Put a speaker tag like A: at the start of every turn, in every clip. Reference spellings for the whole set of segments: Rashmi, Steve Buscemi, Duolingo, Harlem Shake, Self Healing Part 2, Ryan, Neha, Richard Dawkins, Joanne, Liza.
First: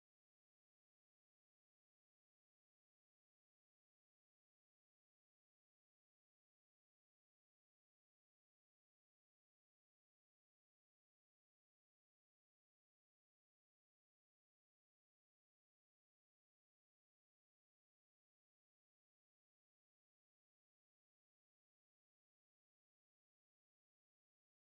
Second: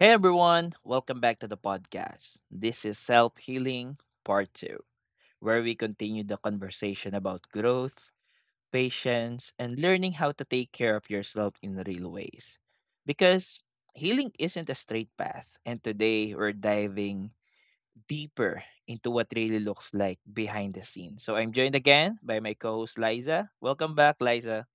A: Hey everyone, welcome back to the podcast. This is Self Healing Part 2, where we continue the conversation about growth, patience, and learning how to take care of yourself in real ways. Because healing isn't a straight path, and today we're diving deeper into what really looks like behind the scenes. So I'm joined again by my co host Liza. Welcome back, Liza.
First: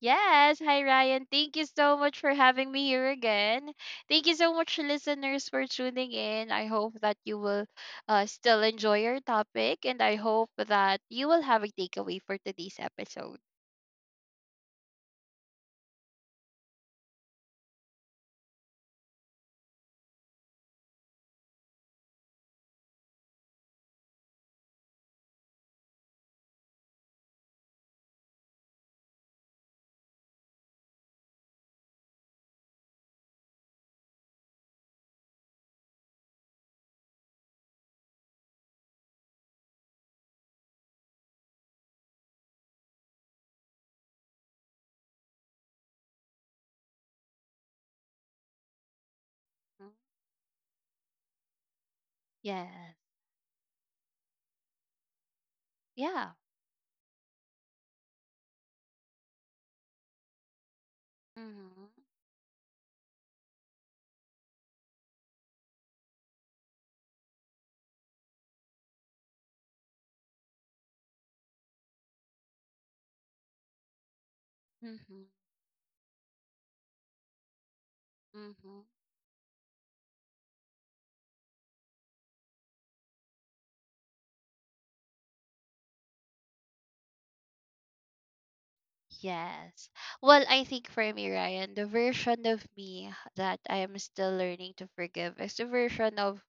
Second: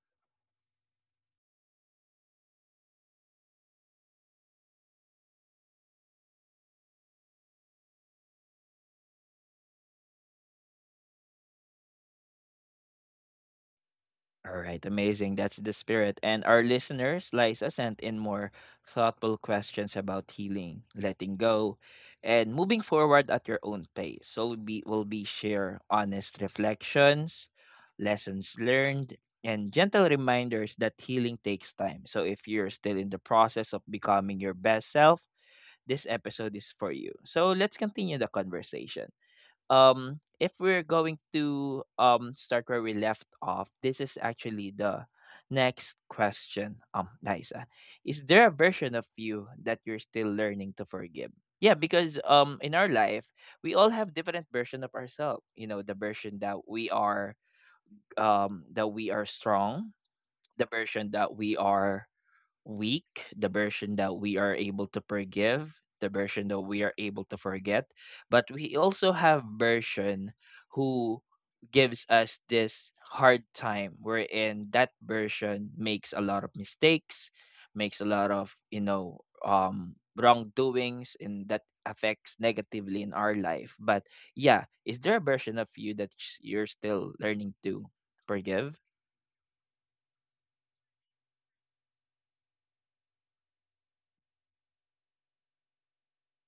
B: Yes, hi Ryan. Thank you so much for having me here again. Thank you so much, listeners, for tuning in. I hope that you will still enjoy your topic, and I hope that you will have a takeaway for today's episode.
A: All right, amazing. That's the spirit. And our listeners, Liza sent in more thoughtful questions about healing, letting go, and moving forward at your own pace. So we'll be will be share honest reflections, lessons learned, and gentle reminders that healing takes time. So if you're still in the process of becoming your best self, this episode is for you. So let's continue the conversation. If we're going to start where we left off, this is actually the next question. Liza, is there a version of you that
B: Mm,
A: you're still learning to forgive? Yeah, because in our
B: yes,
A: life we all have different version of ourselves. You know, the
B: yeah.
A: version that we are, that we are strong, the version that we
B: Mm-hmm.
A: are weak, the version that we are able to forgive, the version that we are able to forget. But we also have version who gives us this hard time wherein that
B: Mm-hmm.
A: version makes a lot of mistakes, makes a lot of,
B: Mm-hmm.
A: you know, wrongdoings and that affects negatively in our life. But yeah, is there a version of you that you're still learning to forgive?
B: Yes. Well, I think for me, Ryan, the version of me that I am still learning to forgive is the version of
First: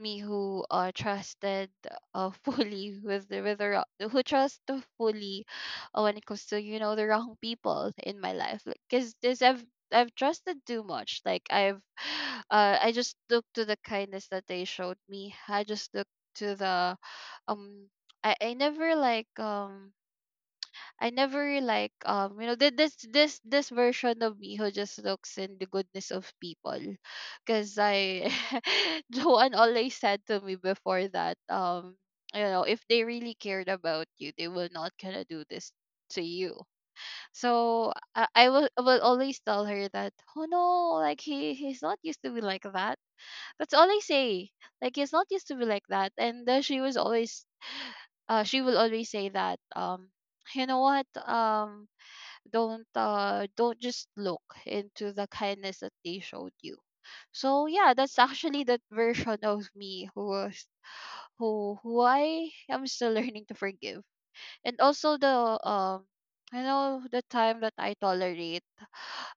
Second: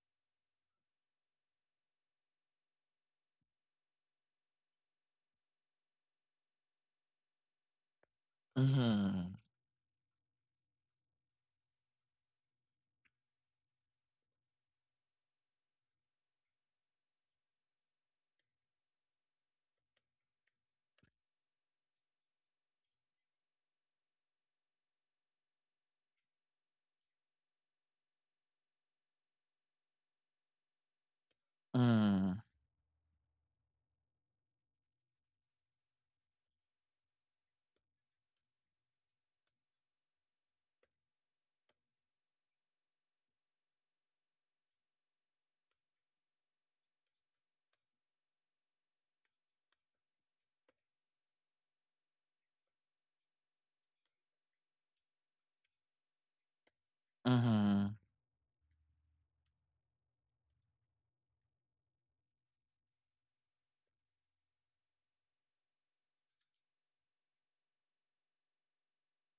B: me who trusted fully with who trust to fully when it comes to, you know, the wrong people in my life. Like, cause
A: Mm-hmm.
B: this I've trusted too much. Like I've I just look to the kindness that they showed me. I just look to the um I never like I never like you know, this version of me who just looks in the goodness of people, because I Joanne always said to me before that,
A: Mm-hmm.
B: you know, if they really cared about you, they will not gonna do this to you. So I will always tell her that, oh no, like he's not used to be like that. That's all I say. Like he's not used to be like that, and she will always say that, you know what, don't just look into the kindness that they showed you. So yeah,
A: Mm-hmm.
B: that's actually that version of me who was who I am still learning to forgive, and also the um I know the time that I tolerate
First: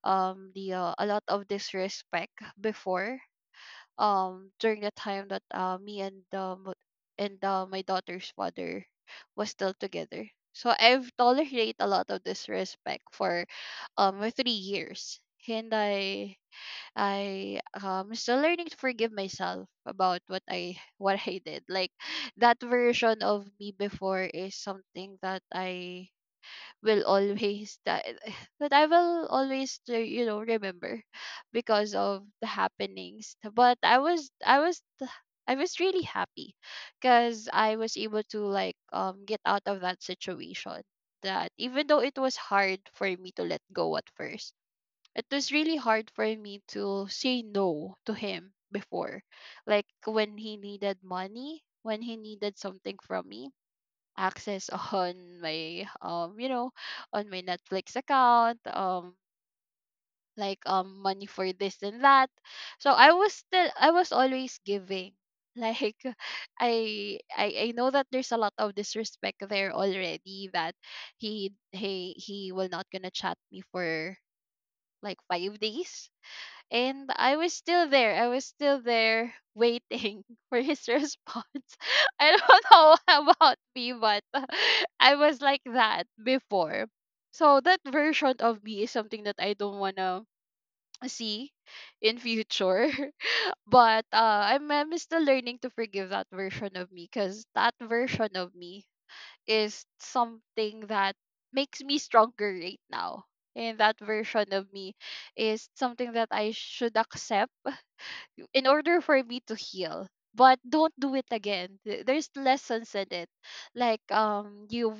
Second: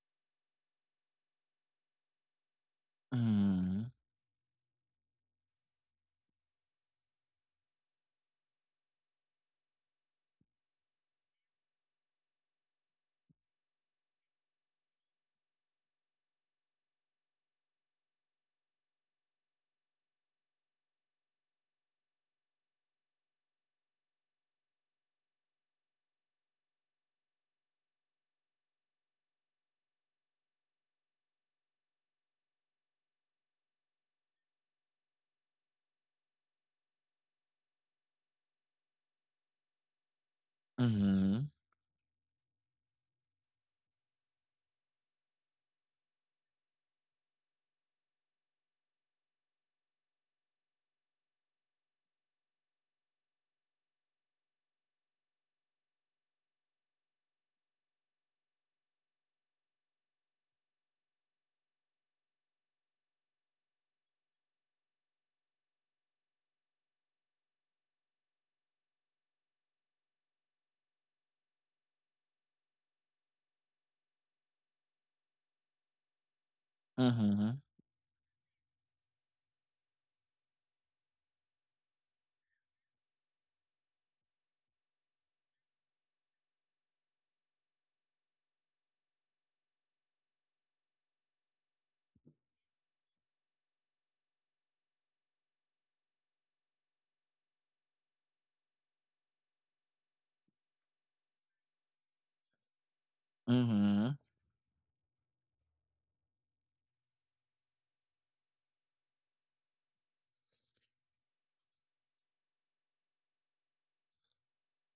B: the a lot of disrespect before,
A: Mhm.
B: during the time that me and my daughter's father was still together. So I've tolerated a lot of disrespect for my 3 years. And I still learning to forgive myself about what I what I did. Like that version of me before is something that I will always that that I will always, you know, remember because of the happenings. But I was I was really happy because I was able to, like, get out of that situation. That
A: Mhm.
B: even though it was hard for me to let go at first, it was really hard for me to say no to him before. Like when he needed money, when he needed something from me, access on my you know, on my Netflix account, money for this and that. So I was always giving, like I know that there's a lot of disrespect there already, that he will not gonna chat me for like 5 days and I was
A: Mhm.
B: still there. I was still there waiting for his response. I don't know about me, but I was like that before. So that version of me is something that I don't wanna see in future. But I'm still learning to forgive that version of me because that version of me is something that makes me stronger right now. And that
A: Mhm.
B: version of me is something that I should accept in order for me to heal, but don't do it again. There's lessons in it, like, you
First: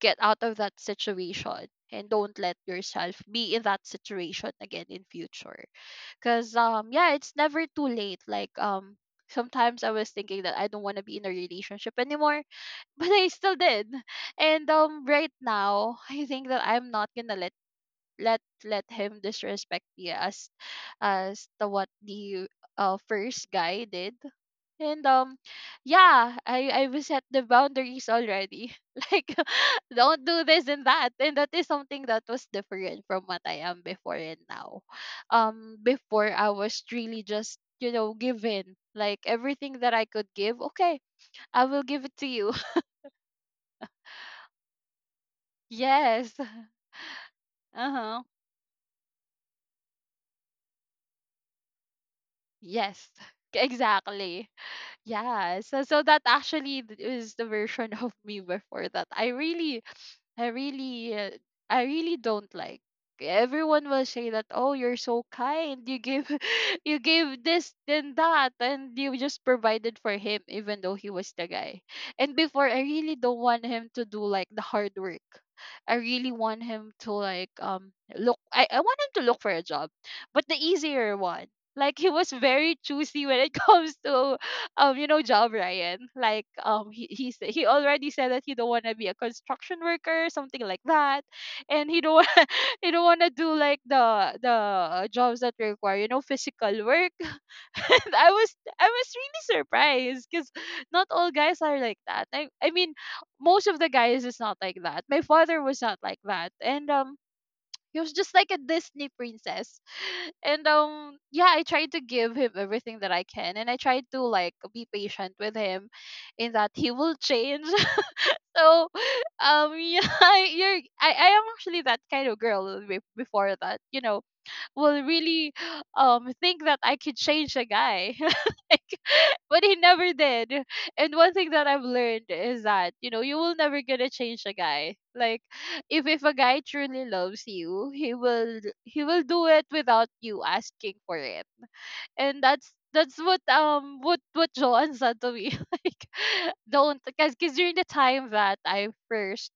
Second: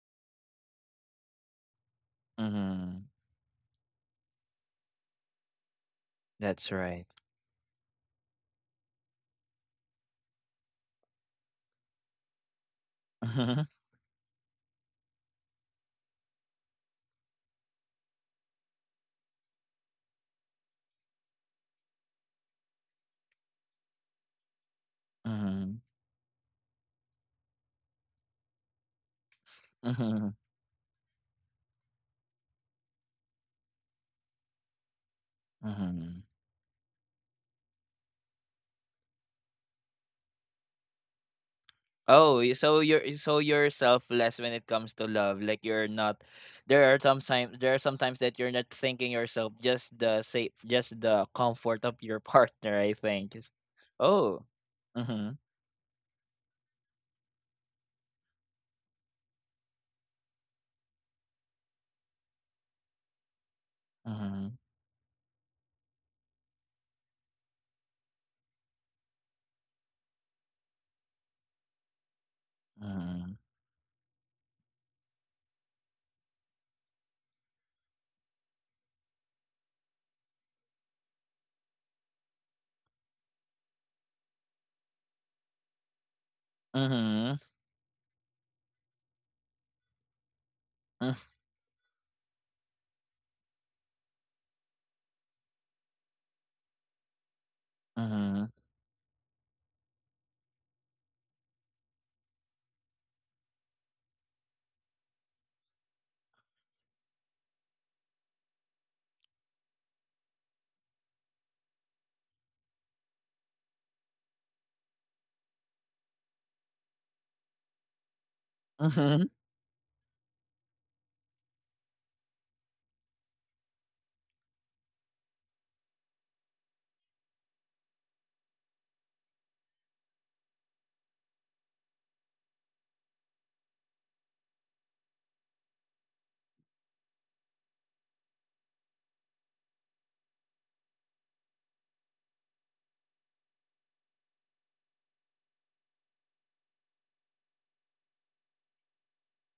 B: get out of that situation and don't let
A: Mhm.
B: yourself be in that situation again in future, because
A: That's right.
B: yeah, it's never too late. Like, sometimes I was thinking that I don't want to be in a relationship anymore, but I still
A: Mhm.
B: did. And right now I think that I'm not gonna let let him disrespect me as the what the first guy did. And
A: Mhm.
B: yeah, I will set the boundaries already, like, don't
A: Mhm.
B: do this and that. And that is something that was different from what I am before and now.
A: Mhm.
B: Before, I was really just, you know, give in like everything that I could give. Okay, I will give it to
A: Oh,
B: you.
A: so you're, so you're selfless when it comes to love. Like you're not.
B: Yes.
A: There are some time. There are sometimes
B: Uh-huh.
A: that you're not thinking yourself. Just the safe. Just the comfort of your partner. I
B: Yes.
A: think. Is- Oh.
B: Exactly.
A: Mhm.
B: Yeah, so that actually is the version of me before that. I really, uh, I really don't like. Everyone will say that,
A: Mhm.
B: oh, you're so kind. You give, you gave this then that, and you just provided for him, even though he was the guy. And before, I really
A: Mhm.
B: don't want him to do like the hard work. I really want him to, like, look. I want him to look for a job, but the easier one. Like he was very choosy when it comes to, you know, job, Ryan. Like,
A: Mhm.
B: he already said that he don't want to be a construction worker, something like that, and he don't he don't want to do like the jobs that require, you know, physical work. And
A: Mhm.
B: I was really surprised because not all guys are like that. I mean, most of the guys is not like that. My father was not like that, and he was just like a Disney princess. And yeah, I tried to give him everything that I can, and I tried to, like, be patient with him in that he will change. So,
A: Mhm.
B: yeah, you're I am actually that kind of girl, before that, you know, will really think that I could change a guy. Like, but he never did. And one thing that I've learned is that, you know, you will never gonna change a guy. Like, if a guy truly loves you, he will do it without you asking for it. And that's what Joan said to me. Like, don't, because cause 'cause during the time that I first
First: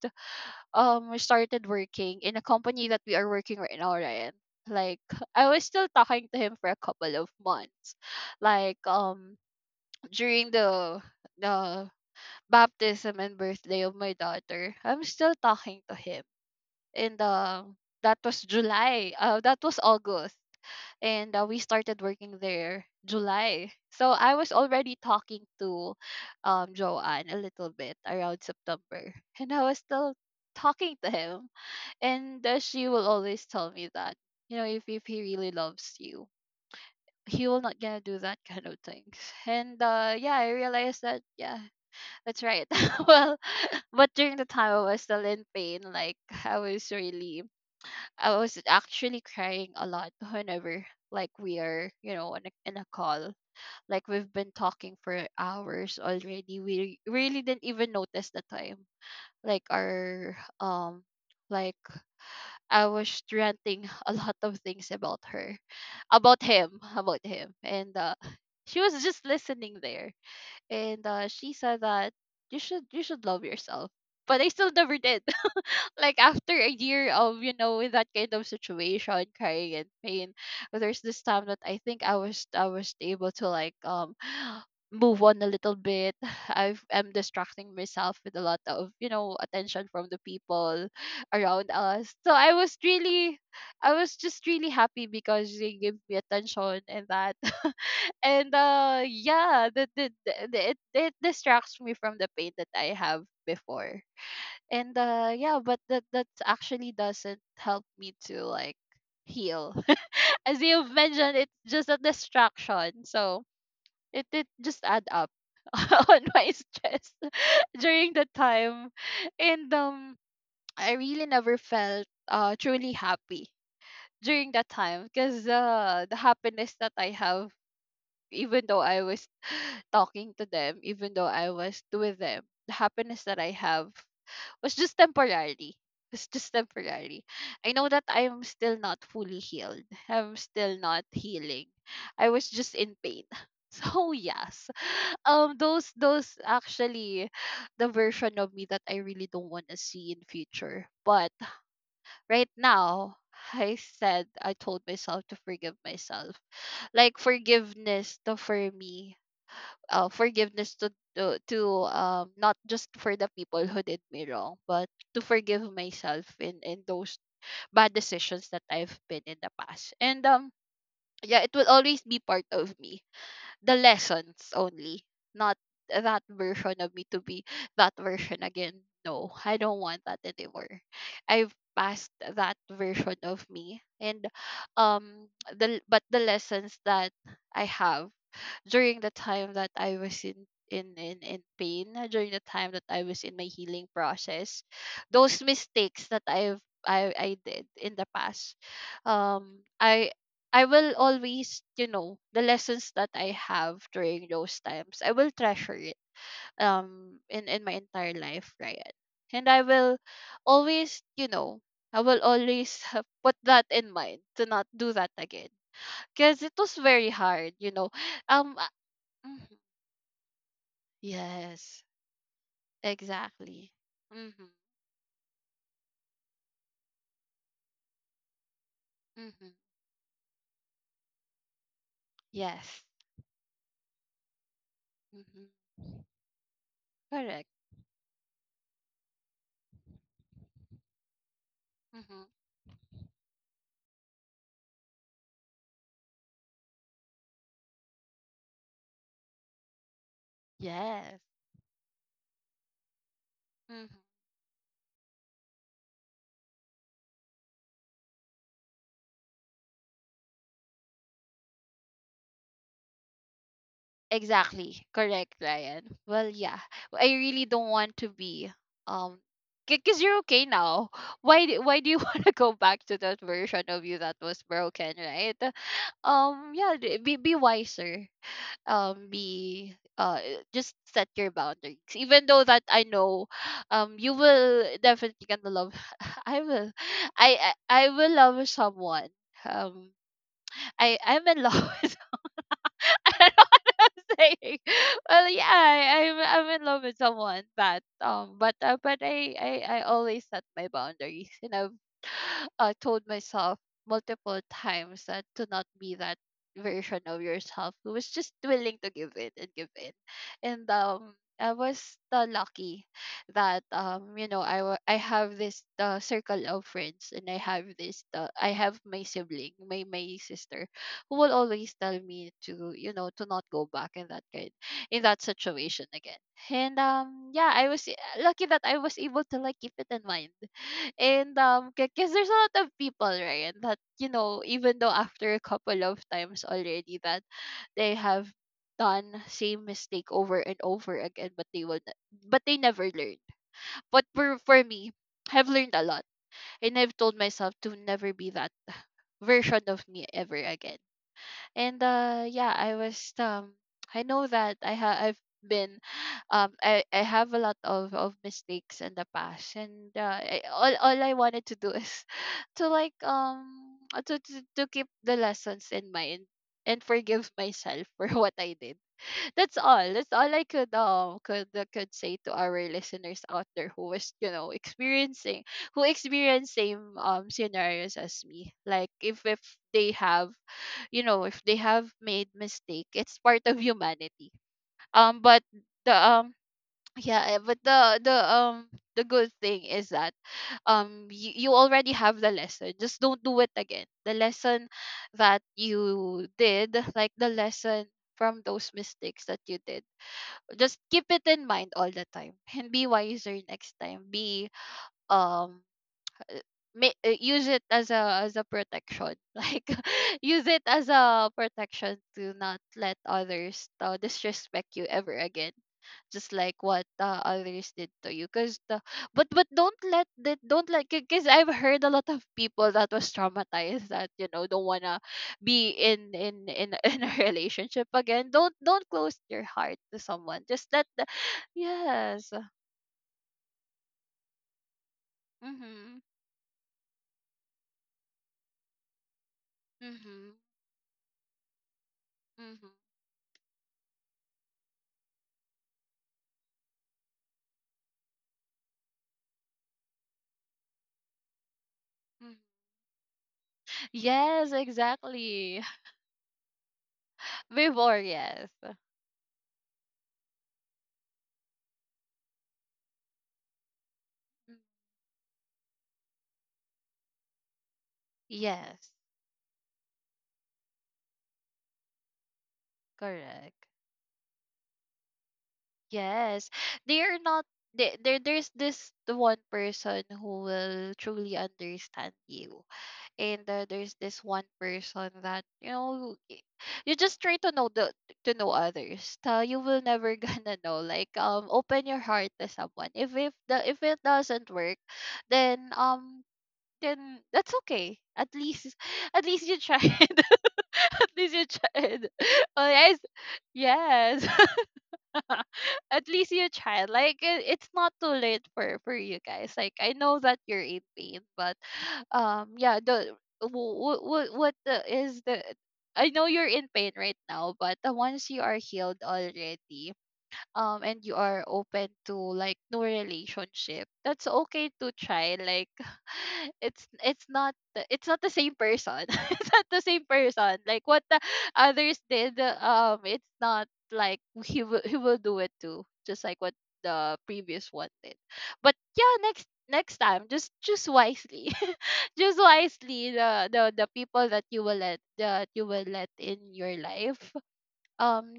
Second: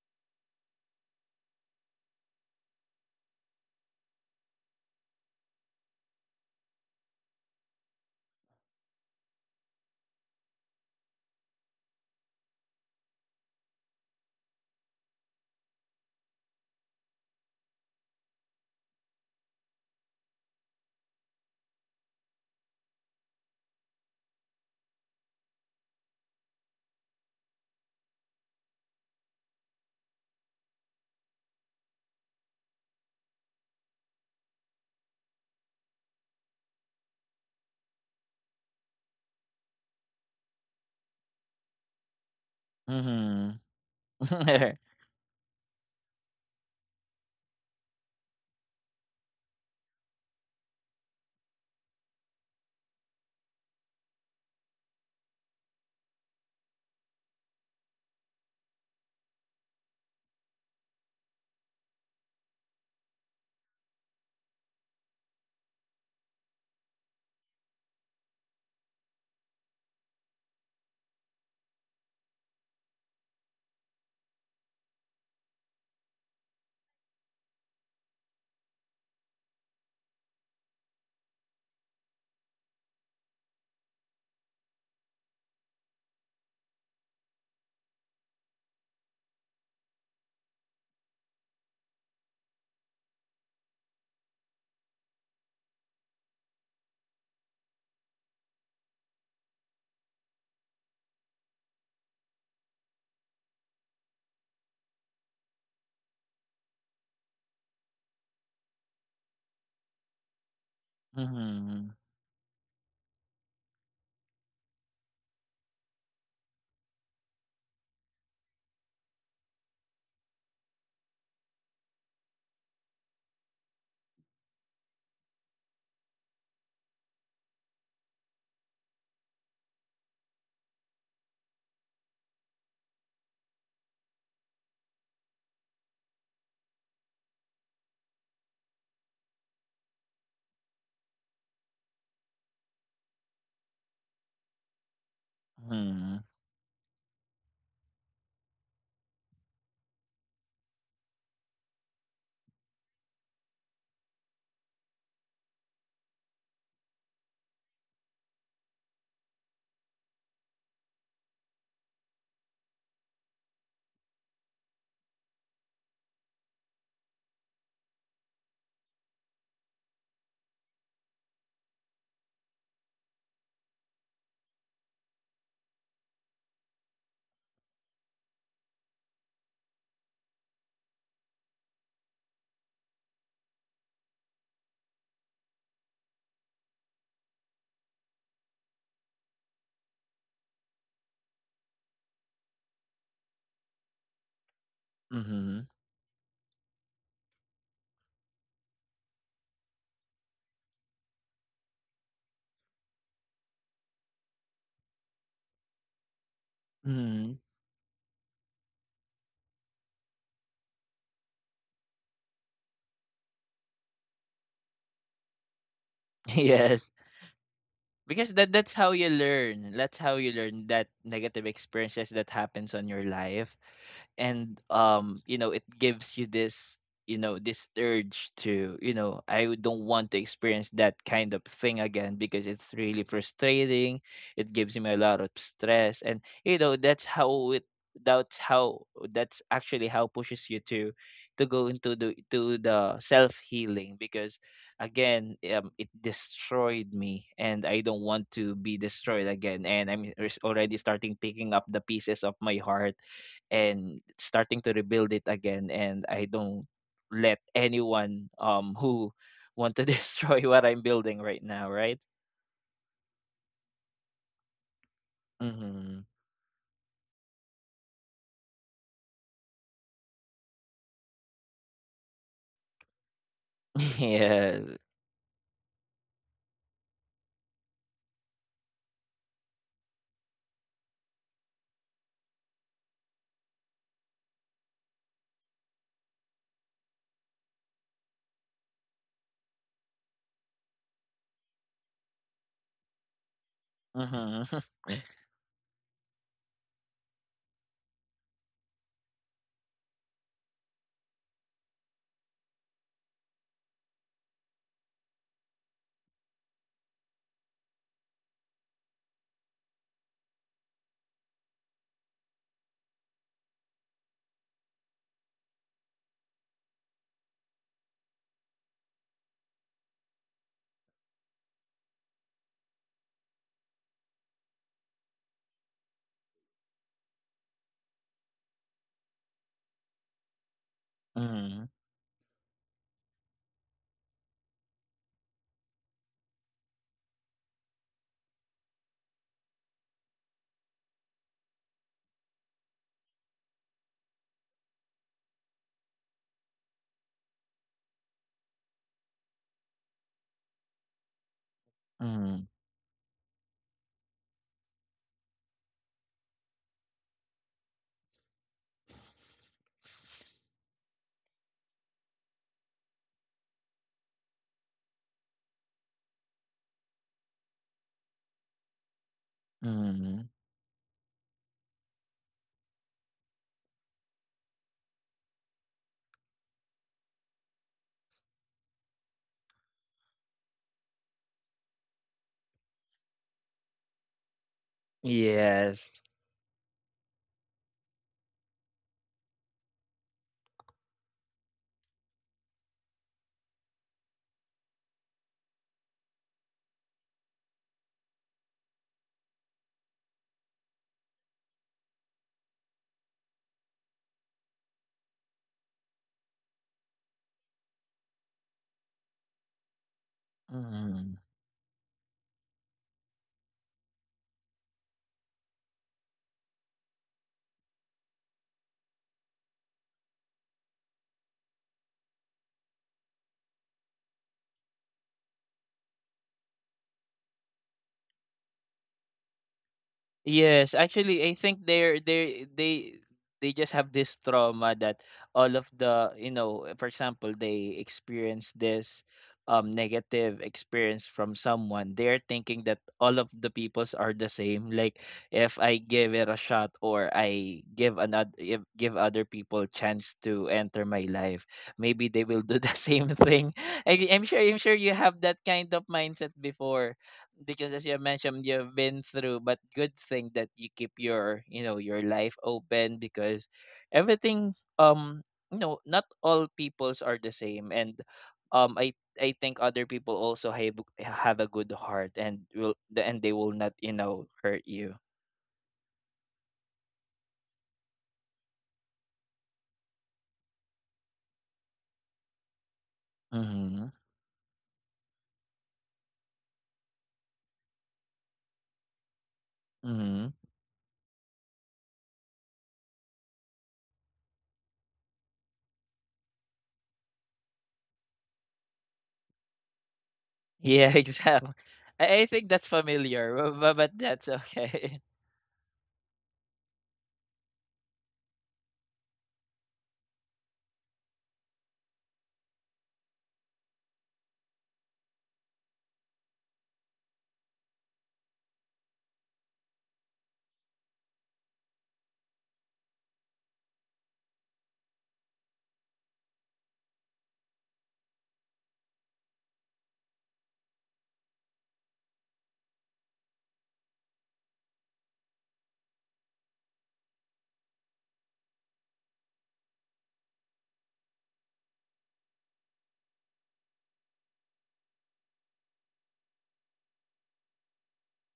B: we started working in a company that we are working right now, right? Like I was still talking to him for a couple of months. Like, during the baptism and birthday of my daughter, I'm still talking to him. And that was July. That was August. And we started working there July. So I was already talking to Joanne a little bit around September. And I was still talking to him, and she will always tell me that, you know, if he really loves you, he will not gonna do that kind of things. And yeah, I realized that, yeah, that's right. Well,
A: Mhm.
B: but during the time I was still in pain, like I was really, I was actually crying a lot whenever, like, we are, you know, in a call. Like we've been talking for hours already. We really didn't even notice the time. Like our like I was ranting a lot of things about her, about him, and she was just listening there. And she said that you should love yourself, but I still never did. Like after a year of, you know, in that kind of situation, crying and pain, there's this time that I think I was able to, like, move on a little bit. I'm distracting myself with a lot of, you know, attention from the people around us. So I was just really happy because they gave me attention and that. And yeah, it it distracts me from the pain that I have before. And yeah, but that actually doesn't help me to, like, heal. As you've mentioned, it's just
A: Mhm.
B: a distraction. So it just add up on my stress during the time. And I really never felt truly happy during that time because, the happiness that I have, even though I was talking to them, even though I was with them, the happiness that I have was just temporary. It's just temporary. I know that I'm still not fully healed. I'm still not healing. I was just in pain. So yes, those
A: Mhm.
B: actually the version of me that I really don't want to see in future. But right now, I told myself to forgive myself. Like forgiveness to for me. Forgiveness to, not just for the people who did me wrong, but to forgive myself in those bad decisions that I've been in the past. And yeah, it will always be part of me, the lessons only, not that version of me to be that version again. No, I don't want that anymore. I've passed that version of me, and the but the lessons that I have during the time that I was in pain, during the time that I was in my healing process, those
A: Mhm.
B: mistakes that I did in the past, um, I I will always, you know, the lessons that I have during those times, I will treasure it um
A: Mhm.
B: in in my entire life, Ryan. And I will always, you know, I will always put that in mind to not do that again. Cause it was
A: Yes,
B: very hard, you know.
A: because that
B: Um,
A: that's how you
B: uh,
A: learn. That's how you learn that negative
B: Yes,
A: experiences that happens on your life,
B: exactly. Mm-hmm.
A: and you know, it gives you this, you know, this urge to, you know,
B: Mm-hmm.
A: don't want to experience that kind of thing again because it's
B: Yes.
A: really frustrating. It gives me a lot of
B: Mm-hmm.
A: stress, and you know, that's
B: Correct.
A: how it. That's how. That's actually how pushes you to go into the
B: Mm-hmm.
A: to the self healing because again, it destroyed me and I don't want to be destroyed again, and I'm already starting
B: Yes.
A: picking up the pieces of my heart
B: Mm-hmm.
A: and starting to rebuild it again, and I don't let anyone who want to destroy what I'm building right now, right?
B: Exactly. Correct, Ryan.
A: Mm-hmm.
B: Well, yeah. Well, I really don't want to be, um because you're okay now. Why why do you want to go back to that version of you that was
A: Yes.
B: broken, right? Yeah, be wiser. Be, just set your boundaries, even though that I know you will definitely gonna love. I will, I will love someone. Um i i'm in love. I don't know what I'm saying.
A: Mm-hmm.
B: Well, yeah, I'm in love with someone, but I always set my boundaries, and I've, told myself multiple times that to not be that version of yourself who was just willing to give in and give in, and I was, lucky that you know I I have this, circle of friends, and I have this, I have my sibling, my sister, who will always tell me to, you know, to not go back in that kind, in that situation again. And yeah, I was, lucky that I was able to like keep it in mind and
A: Mm-hmm.
B: because there's a lot of people, right, that, you know, even though after a couple of times already that they have done same mistake over and over again, but they will n- but they never learn. But for me, I've learned a lot, and I've told myself to never be that version of me ever again. And yeah, I was, I know that I've been, I have a lot of mistakes in the past, and all I wanted to do is to like to keep the lessons in mind and forgive myself for what I did. That's all. That's
A: Mm-hmm.
B: all I could could say to our listeners out there who was, you know, experiencing, who experience same scenarios as me. Like if they have, you know, if they have made mistake, it's part of humanity. um but the
A: Yes.
B: um yeah, eh, but the good thing is that you, you already have the lesson. Just don't do it again. The lesson that you did, like the lesson from those mistakes that you did, just keep it in mind all the time, and be wiser next time. Be, um uh, use it as a protection like use it as
A: Mm-hmm.
B: a protection to not let others, disrespect you ever again, just like what, others did to you. Because the, but don't let that, don't like, because I've heard a lot of people that was traumatized, that, you know, don't wanna be in a relationship again. Don't close your heart to someone, just
A: Yes,
B: let the,
A: actually, I think they're
B: yes,
A: they they they just have this trauma that all of
B: mm-hmm.
A: the, you know, for example, they experience this
B: Mm-hmm.
A: negative experience from someone. They're
B: Mm-hmm.
A: thinking that all of the peoples are the same. Like if I give it a shot or I give another, if give other people chance to enter my life, maybe they
B: Mm-hmm.
A: will do the same thing. I'm sure,
B: Yes,
A: I'm sure you have that
B: exactly.
A: kind of mindset before because as
B: Before,
A: you mentioned
B: yes.
A: you've been through, but good thing that you keep your, you know, your life open because everything, you know, not all peoples are the same, and um
B: Yes,
A: i I think other people also have a good heart and will, and they will
B: correct.
A: not, you know, hurt you.
B: Yes. They are not, there there's this the one person who will truly understand you. And
A: Mm-hmm.
B: there's this one person that you know you just try to know the, to know others. You will never
A: Mm-hmm.
B: gonna know. Like open your heart to someone. If the if it doesn't work, then um then that's okay. At least at least you tried.
A: Yeah,
B: At least you
A: exactly.
B: tried.
A: I think
B: Oh
A: that's
B: yes,
A: familiar, but
B: yes.
A: that's okay.
B: At least you tried. Like it's not too late for you guys. Like I know that you're in pain, but yeah, the what the, is the I know you're in pain right now, but once you are healed already, and you are open to like new relationship, that's okay to try, like it's not it's not the same person it's not the same person, like what the others did. It's not like he will, he will do it too, just like what the previous one did. But yeah, next time, just choose wisely. Choose wisely the people that you will let, that you will let in your life. Um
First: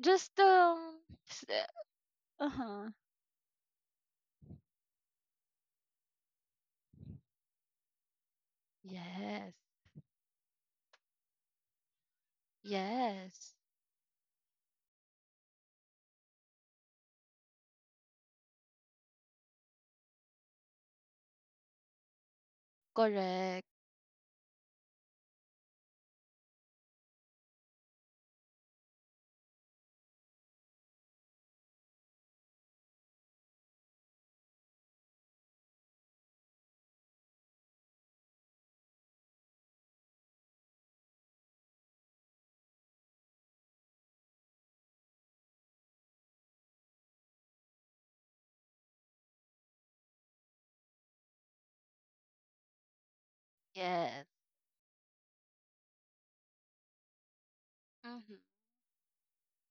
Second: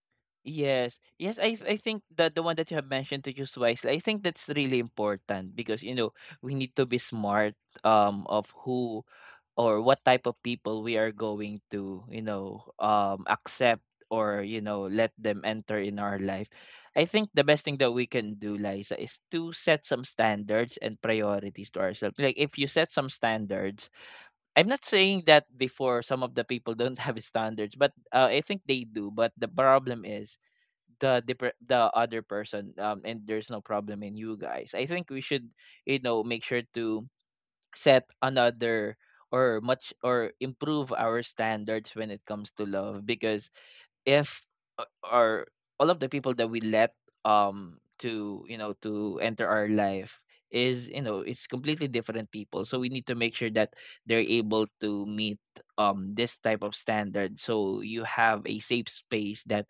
B: just
A: Yes. Yes, I I think that the one that you have
B: Uh-huh.
A: mentioned, to choose wisely, I think that's really important because you know, we need to be smart of who
B: Yes.
A: or what type of people we are going to, you know,
B: Yes.
A: accept or you know, let them enter in our life. I think the best thing that we can do, Liza, is to set some standards and priorities to ourselves. Like if you set some
B: Correct.
A: standards, I'm not saying that before some of the people don't have standards, but I think they do. But the problem is the the other person and there's no problem in you guys, I think we should, you know, make sure to set another or much or improve our standards when it comes to love because if our all of the people that we let to, you know, to enter our life is, you know, it's completely different people, so we need to make sure that they're
B: Yes.
A: able to meet this type of standard so you
B: Hmm.
A: have a safe space that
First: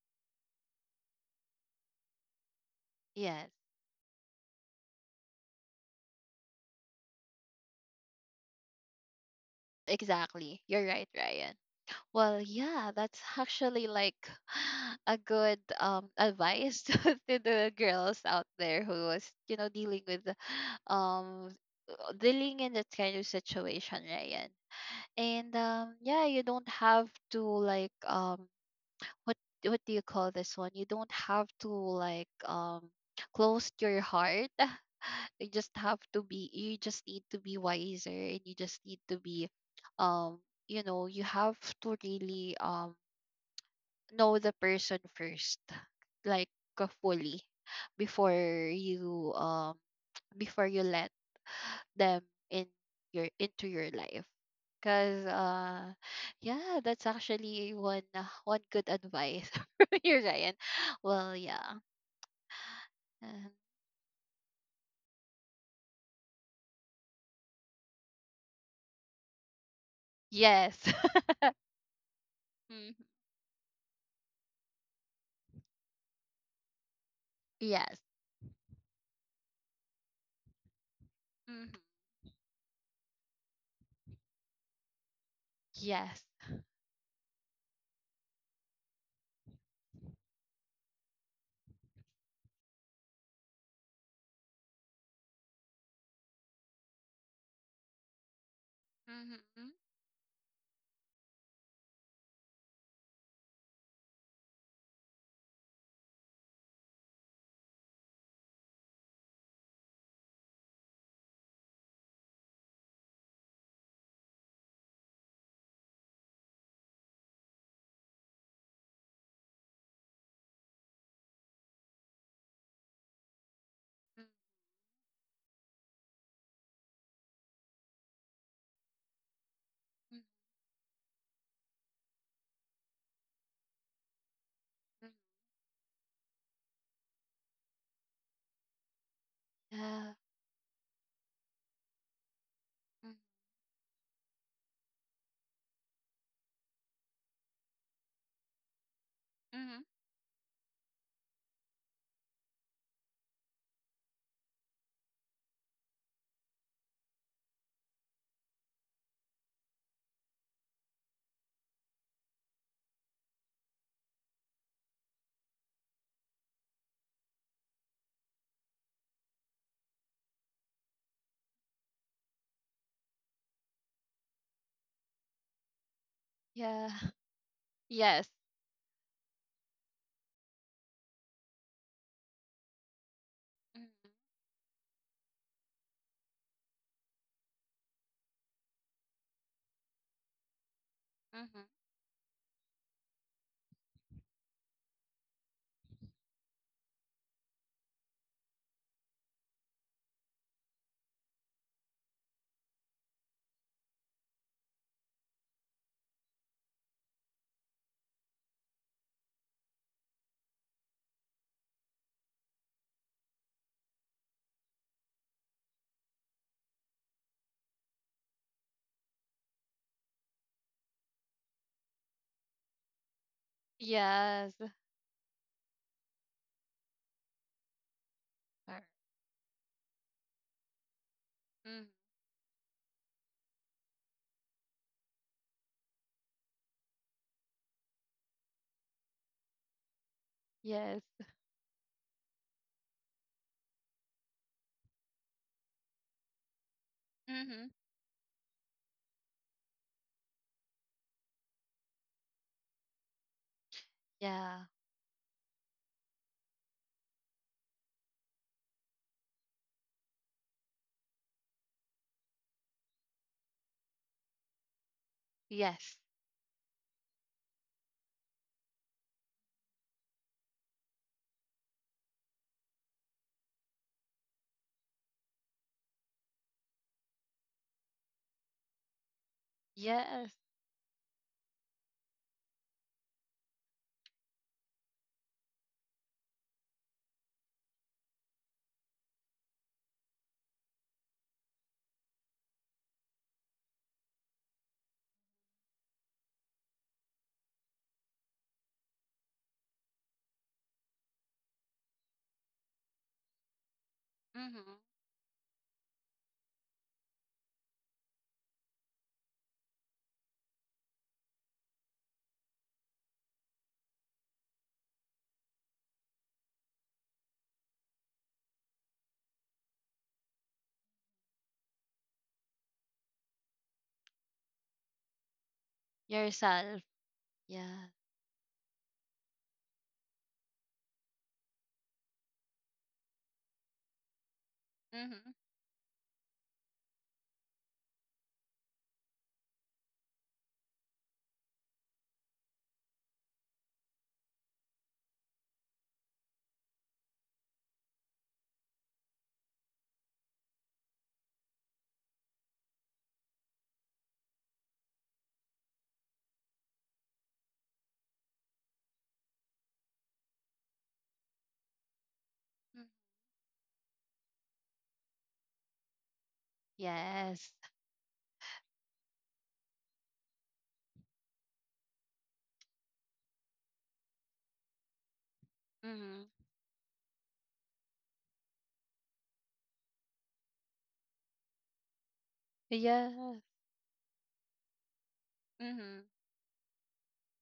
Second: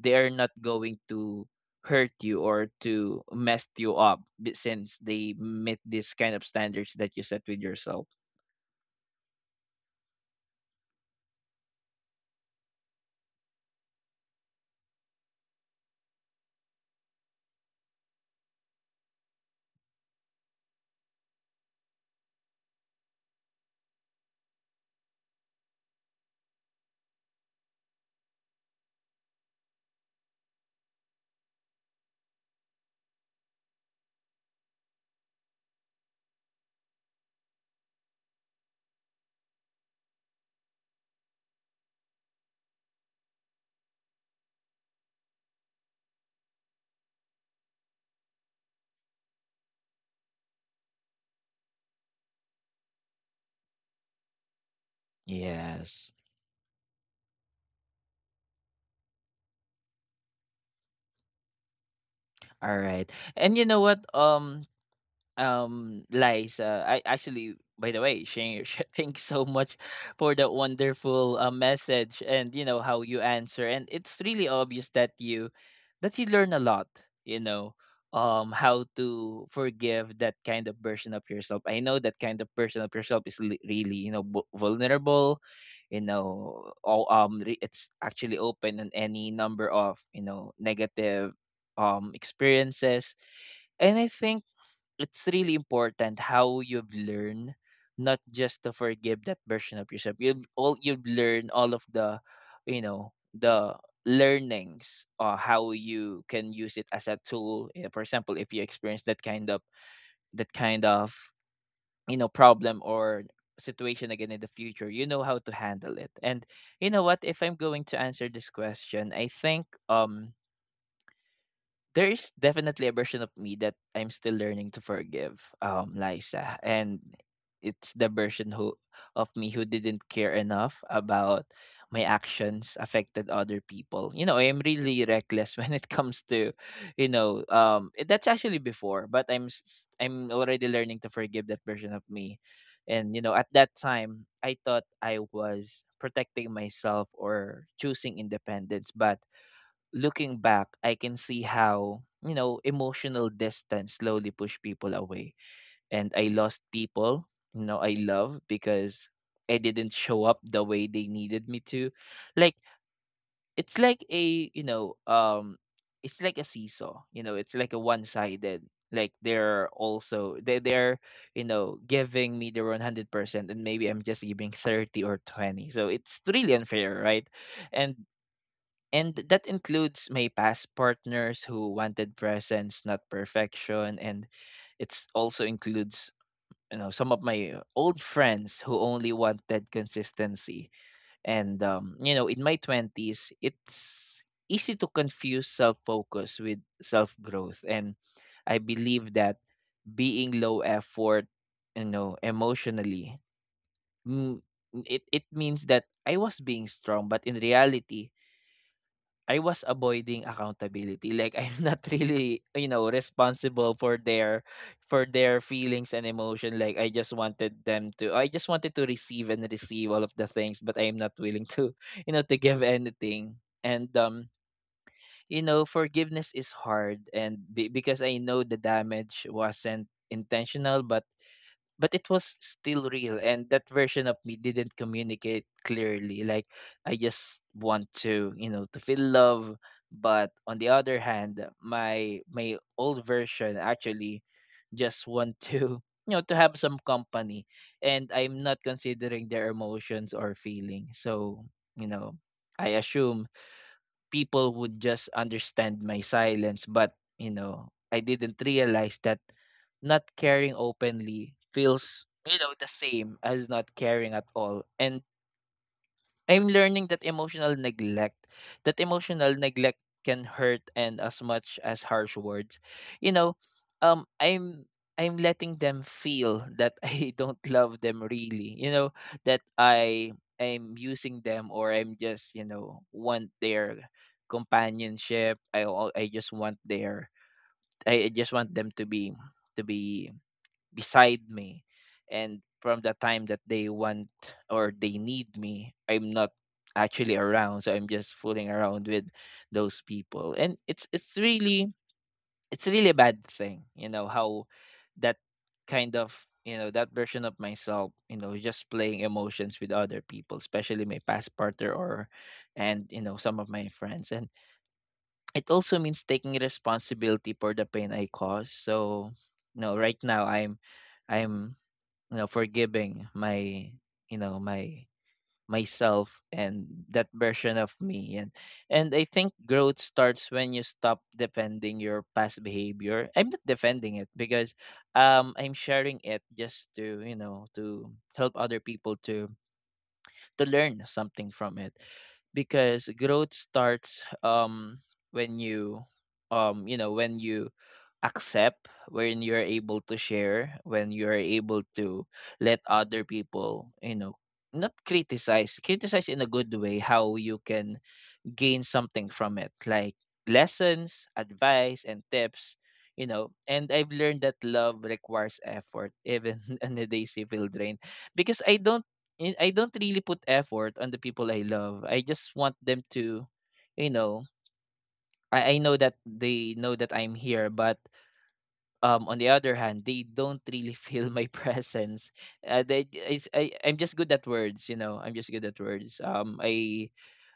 A: they are not going to hurt you or to
B: Yes.
A: mess you up since they meet this kind of standards that you set with yourself.
B: Exactly. You're right, Ryan. Well, yeah, that's actually like a good advice to the girls out there who was, you know, dealing with um dealing in that kind of situation, Ryan. And yeah, you don't have to like, what what do you call this one? You don't have to like, close your heart. You just have to be, you just need to be wiser, and you just need to be, um you know, you have to really, know the person first, like, fully, before you, before you let them in, your into your life, because,
A: Yes.
B: yeah, that's actually one, one good advice from you, Ryan. Well, yeah.
A: All right.
B: Uh,
A: And you know what? Liza, I actually by the way, Shane, thank you so much for that
B: yes.
A: wonderful message and you know
B: Mhm.
A: how you answer, and it's really obvious that you learn a lot, you know,
B: Yes.
A: how to forgive that kind of version of yourself.
B: Mhm.
A: I know that kind of version of yourself is really, you know, vulnerable, you
B: Yes.
A: know, all, it's actually open on any number of, you know, negative experiences, and I think it's really important how you've learned, not just to forgive that version
B: Mhm.
A: of yourself, you've all you've learned all of the, you know, the learnings or how you can use it as a tool. Yeah, for example if you experience that kind of, that kind of you know, problem or situation again in the future, you know how to handle it. And you know what, if I'm going to answer this question, I think there is definitely a version of me that I'm still
B: Mm,
A: learning to forgive, Liza, and it's the version who, of me who didn't care
B: mm,
A: enough about my actions affected other people. You know, I'm really
B: mm.
A: reckless when it comes to, you know, that's actually before, but
B: Yeah.
A: I'm already learning to forgive that version of me, and you
B: Mm,
A: know, at that time I thought I was protecting myself or choosing independence, but
B: mhm.
A: looking back, I can see how, you know, emotional distance slowly pushed people away. And I lost people, you know, I love because I didn't show up the way they needed me to. Like it's like a, you know, it's like a seesaw, you know, it's like a one-sided. Like they're also they're you know, giving me their 100%, and maybe I'm just giving 30 or 20. So it's really
B: Yeah.
A: unfair, right? And
B: Yes.
A: and that includes my past partners who wanted presence, not perfection.
B: Mhm,
A: And it's also includes, you know, some of my old friends who only wanted consistency. And
B: mhm.
A: you know, in my twenties, it's easy to confuse self-focus with self-growth. And I believe that being low effort, you know, emotionally, mm, it means that I was being strong, but in reality, I was avoiding accountability. Like I'm not really, you know, responsible for their, for their feelings and emotion. Like I just wanted to receive and receive all of the things, but I'm not willing to, you know, to give anything. And
B: Yes.
A: you know, forgiveness is hard and because I know the
B: Or-
A: damage wasn't intentional,
B: mhm.
A: but it was still real, and that version of me didn't communicate clearly, like I just want to, you know, to feel love, but on the
B: Yes.
A: other hand my old version actually just want to you know, to have some company,
B: Mhm.
A: and I'm not considering their emotions or feelings. So you know, I assume people
B: Yeah.
A: would just understand my silence, but you know, I didn't realize that not caring openly feels, you know, the same as not caring at all. And
B: Yes.
A: I'm learning that emotional neglect can hurt and as much as harsh words. You know, um, I'm I'm letting them feel that I don't love them really. You know, that I
B: Yes.
A: am using them, or I'm just, you know, want their companionship. I just want their I just want them to be beside me, and from the time that they want or they need me, I'm not actually around, so I'm just fooling around with those people. And it's really, it's really a bad thing, you know, how
B: Mhm.
A: that kind of, that version of myself, just playing emotions with other people, especially my past partner, or and you know some of my friends. And it also means taking responsibility for the pain I cause. So right now, I'm, forgiving my, my myself
B: Yourself.
A: and that version of
B: Yeah.
A: me. And I think growth starts when you stop defending your past behavior. I'm not defending it, because
B: Mhm.
A: I'm sharing it just to, to help other people to learn something from it, because growth starts, when you, you know, when you accept, when you're able to share, when you're able to let other people, you know, not criticize, criticize in a good way how you can gain something from it, like lessons, advice, and tips.
B: Mm.
A: You know, and I've learned that love requires effort, even on a daisy feel
B: Yes.
A: drain, because I don't, I don't really put effort on the people I love. I just want them to, you know, I know that
B: Mhm.
A: they know that I'm here, but on the other hand, they don't really feel my presence.
B: Yeah.
A: I'm just good at words, you know. I'm just good at words.
B: Mhm.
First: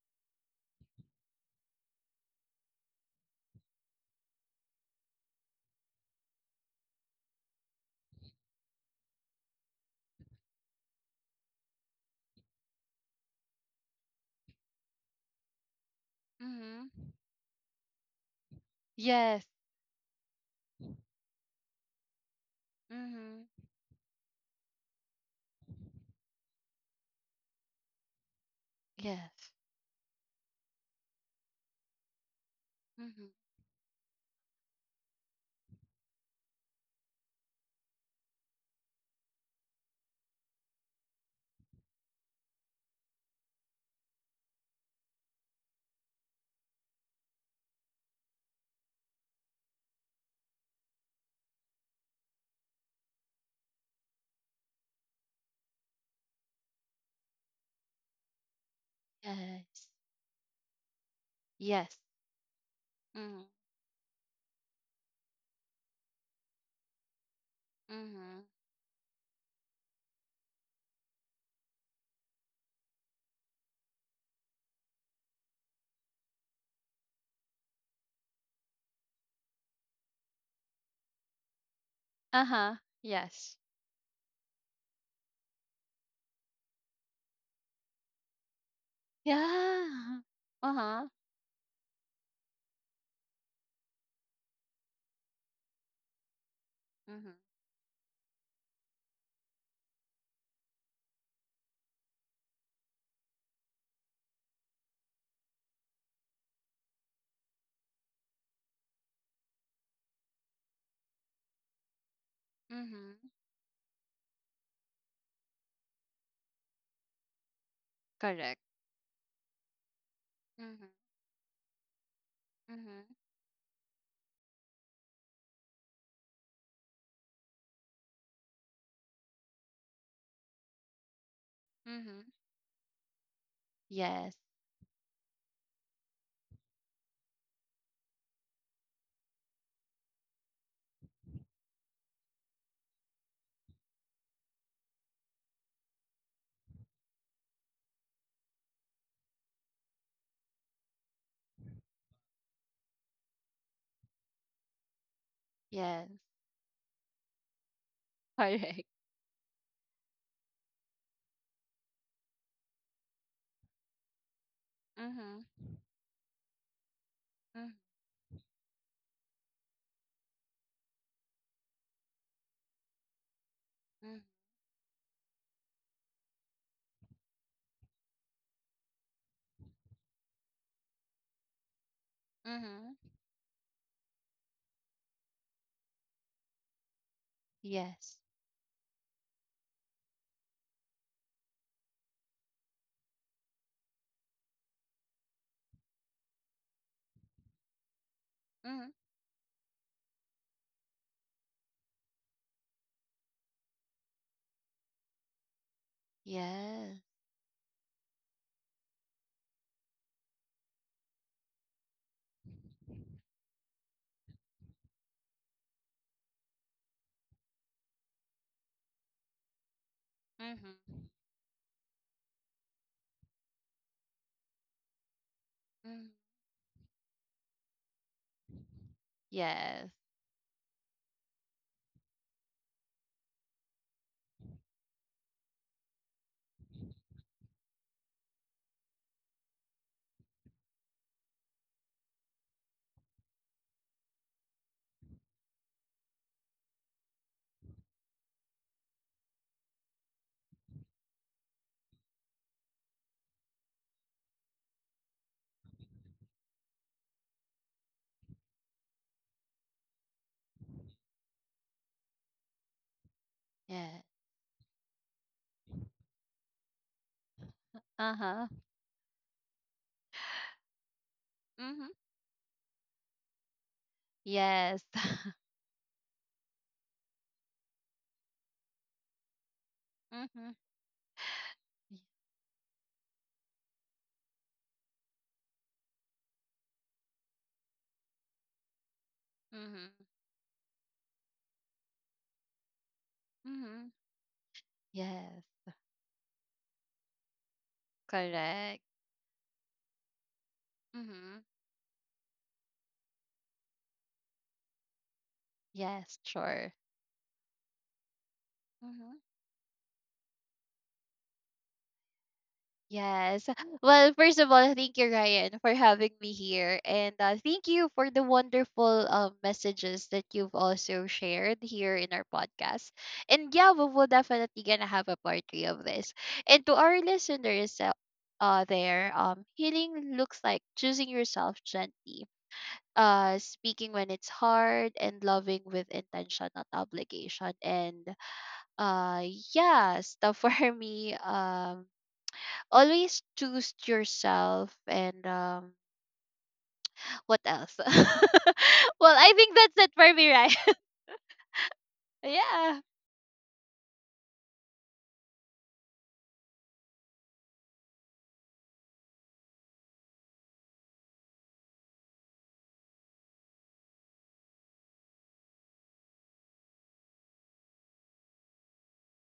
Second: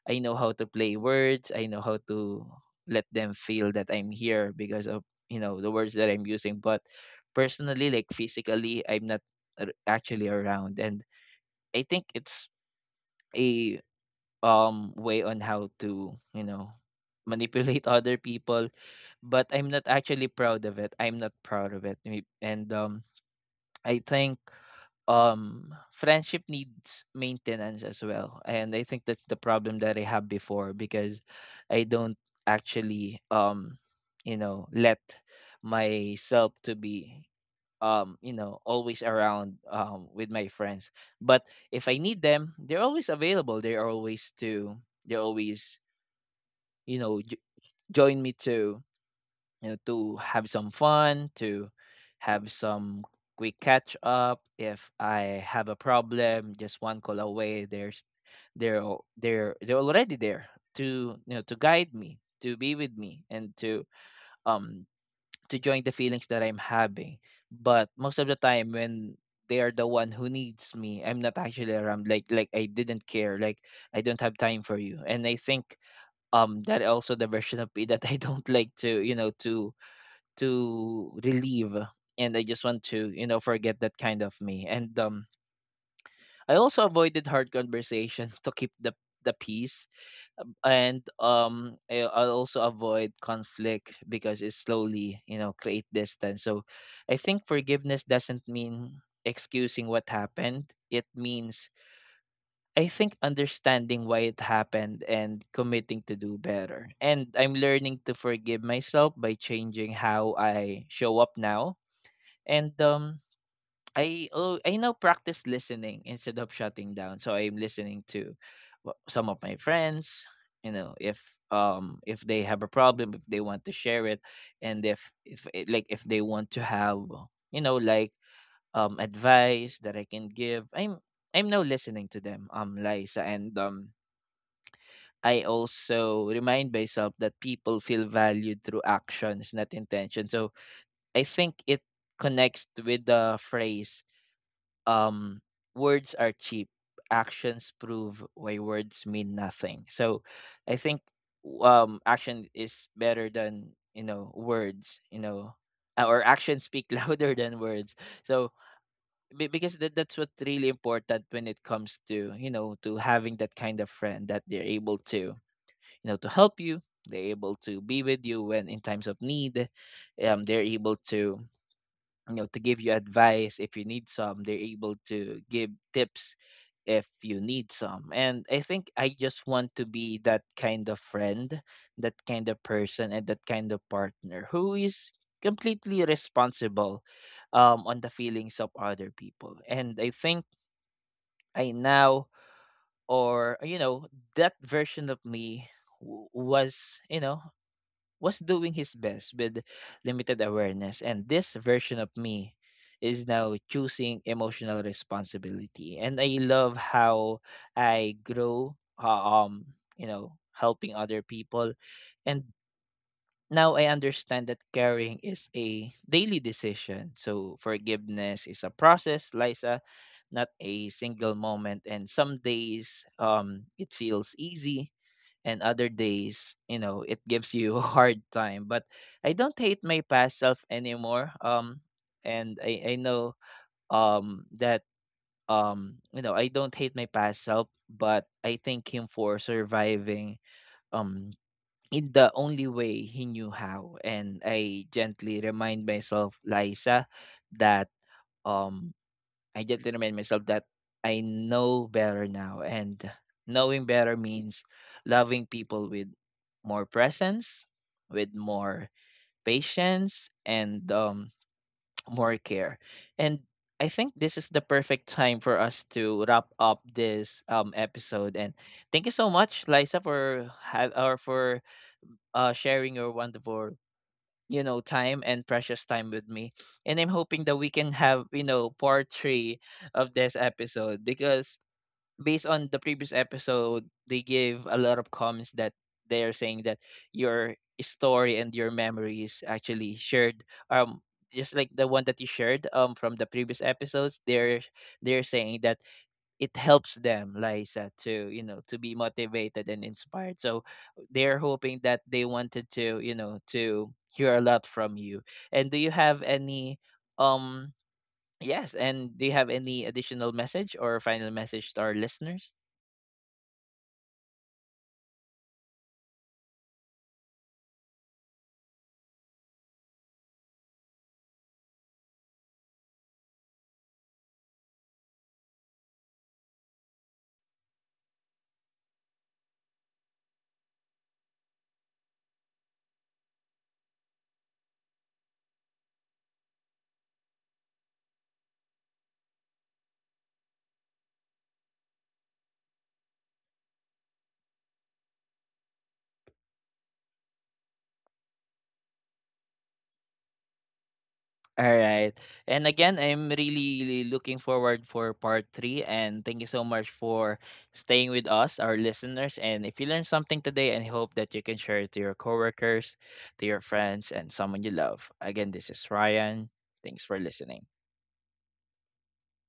A: I know how to play words. I know how to let them feel that I'm here because of, you know, the words that I'm using. But personally, like physically, I'm not actually around. And I think it's a, way on how to, you know,
B: Mhm.
A: manipulate other people. But
B: Yes.
A: I'm not actually proud of it. I'm not proud of it, and
B: Mhm.
A: I think, friendship needs maintenance as well, and I think that's the
B: Yes.
A: problem that I have before, because I don't actually,
B: Mhm.
A: you know, let myself to be, you know, always around, with my friends. But if I need them, they're always available, they're always, you know, join me to, you know, to have some fun, to have some quick catch up. If I have a problem, just one call away, there's they're they're
B: Yes.
A: already there to, you know, to
B: Yes.
A: guide me, to be with me,
B: Mhm.
A: and um to join the feelings that I'm having. But most of the
B: Mhm.
A: time when they are the one who needs me, I'm not actually around. Like I didn't care. Like I don't have time for you. And I think, that also the version of me that I don't like to, you know, to relieve. And I just
B: Uh-huh.
A: want to, you know,
B: Yes.
A: forget that kind of me. And I also avoided hard conversation to keep the peace,
B: Yeah. Uh-huh.
A: and I, I'll also avoid conflict because it slowly, you know, create distance. So I
B: Mhm.
A: think forgiveness doesn't mean excusing what happened. It means, I think, understanding why it happened and committing to do better. And I'm learning to forgive myself by changing how I show up now. And
B: Mhm.
A: I now practice listening instead of shutting down. So I'm listening to
B: Correct.
A: some of my friends, you
B: Mhm.
A: know, if, if they have a
B: Mhm.
A: problem, if they want to share it, and if it- like if they want to have, you know, like, advice that I can give, I'm now listening to
B: Mhm.
A: them, Liza. And
B: Yes.
A: I also remind myself that people feel valued through actions, not intention. So I think it connects with the phrase, um, words are cheap. Actions prove why words mean nothing. So I think, action is better than, you know, words. You know,
B: Yes.
A: or actions speak louder than words. So
B: Correct.
A: because that's what's really important when it comes to, you know, to having that kind of friend that they're able to,
B: Mhm.
A: you know, to help you. They're able
B: Mhm.
A: to be with you when in times of need. They're able to, you know, to give you advice if you need
B: Mhm.
A: some. They're able to give tips if you need some. And I think I just want to be that kind of friend, that kind of
B: Mhm.
A: person, and that kind of partner who is completely responsible, on the
B: Yes.
A: feelings of other people. And I think I now, or you know, that version of me was, you know, was doing
B: Mhm.
A: his best with limited awareness, and this version of me is now choosing emotional responsibility. And I love
B: Yes.
A: how I grow, uh, um, you know, helping other people, and now I understand that caring is a daily decision. So forgiveness is a process, Liza, not a
B: Mhm.
A: single moment. And some days, it feels easy, and other
B: Mhm.
A: days, you know, it gives you a hard time. But I don't hate
B: Yes.
A: my past self anymore, and I know that, you know, I don't hate my past self, but I thank him for surviving um in the only way he knew how. And I gently remind myself, Liza, that, um I just remind myself that I know better now. And knowing better means loving people with more presence, with more patience, and more care. And I
B: Yes.
A: think this is the perfect time for us to wrap up this, episode. And
B: Uh-huh.
A: thank you so much, Liza, for ha- or for
B: Mhm.
A: sharing your wonderful, you know,
B: Yes.
A: time and precious time with me. And I'm hoping that we can have, you know, part three of this
B: Mhm.
A: episode, because
B: Y-
A: based on the previous episode, they gave a lot of comments that they are saying that your story and your memories actually
B: Mhm.
A: shared, um just like the one that you shared, from the previous
B: Mhm.
A: episodes. They're
B: Yes.
A: saying that it helps them, Liza, to, you know, to
B: Correct.
A: be motivated and inspired. So they're
B: Mhm.
A: hoping that they wanted to, you know, to hear a lot from you. And do you have
B: Yes,
A: any
B: sure.
A: um yes? And do
B: Mhm.
A: you have any additional message or final message to our listeners?
B: Yes. Well, first of all, thank you, Ryan, for having me here. And thank you for the wonderful messages that you've also shared here in our podcast. And yeah, we will definitely gonna have a part 3 of this. And to our listeners, there, healing looks like choosing yourself gently, speaking when it's hard, and loving with intention, not obligation. And uh, yeah, stuff for me. Always choose yourself, and what else? Well, I think that's it for me, right?
A: All right. And
B: Yeah.
A: again, I'm really really looking forward for part three. And thank you so much for staying with us, our listeners. And if you learned something today, and hope that you can share it to your coworkers, to your friends, and someone you love. Again, this is Ryan. Thanks for listening.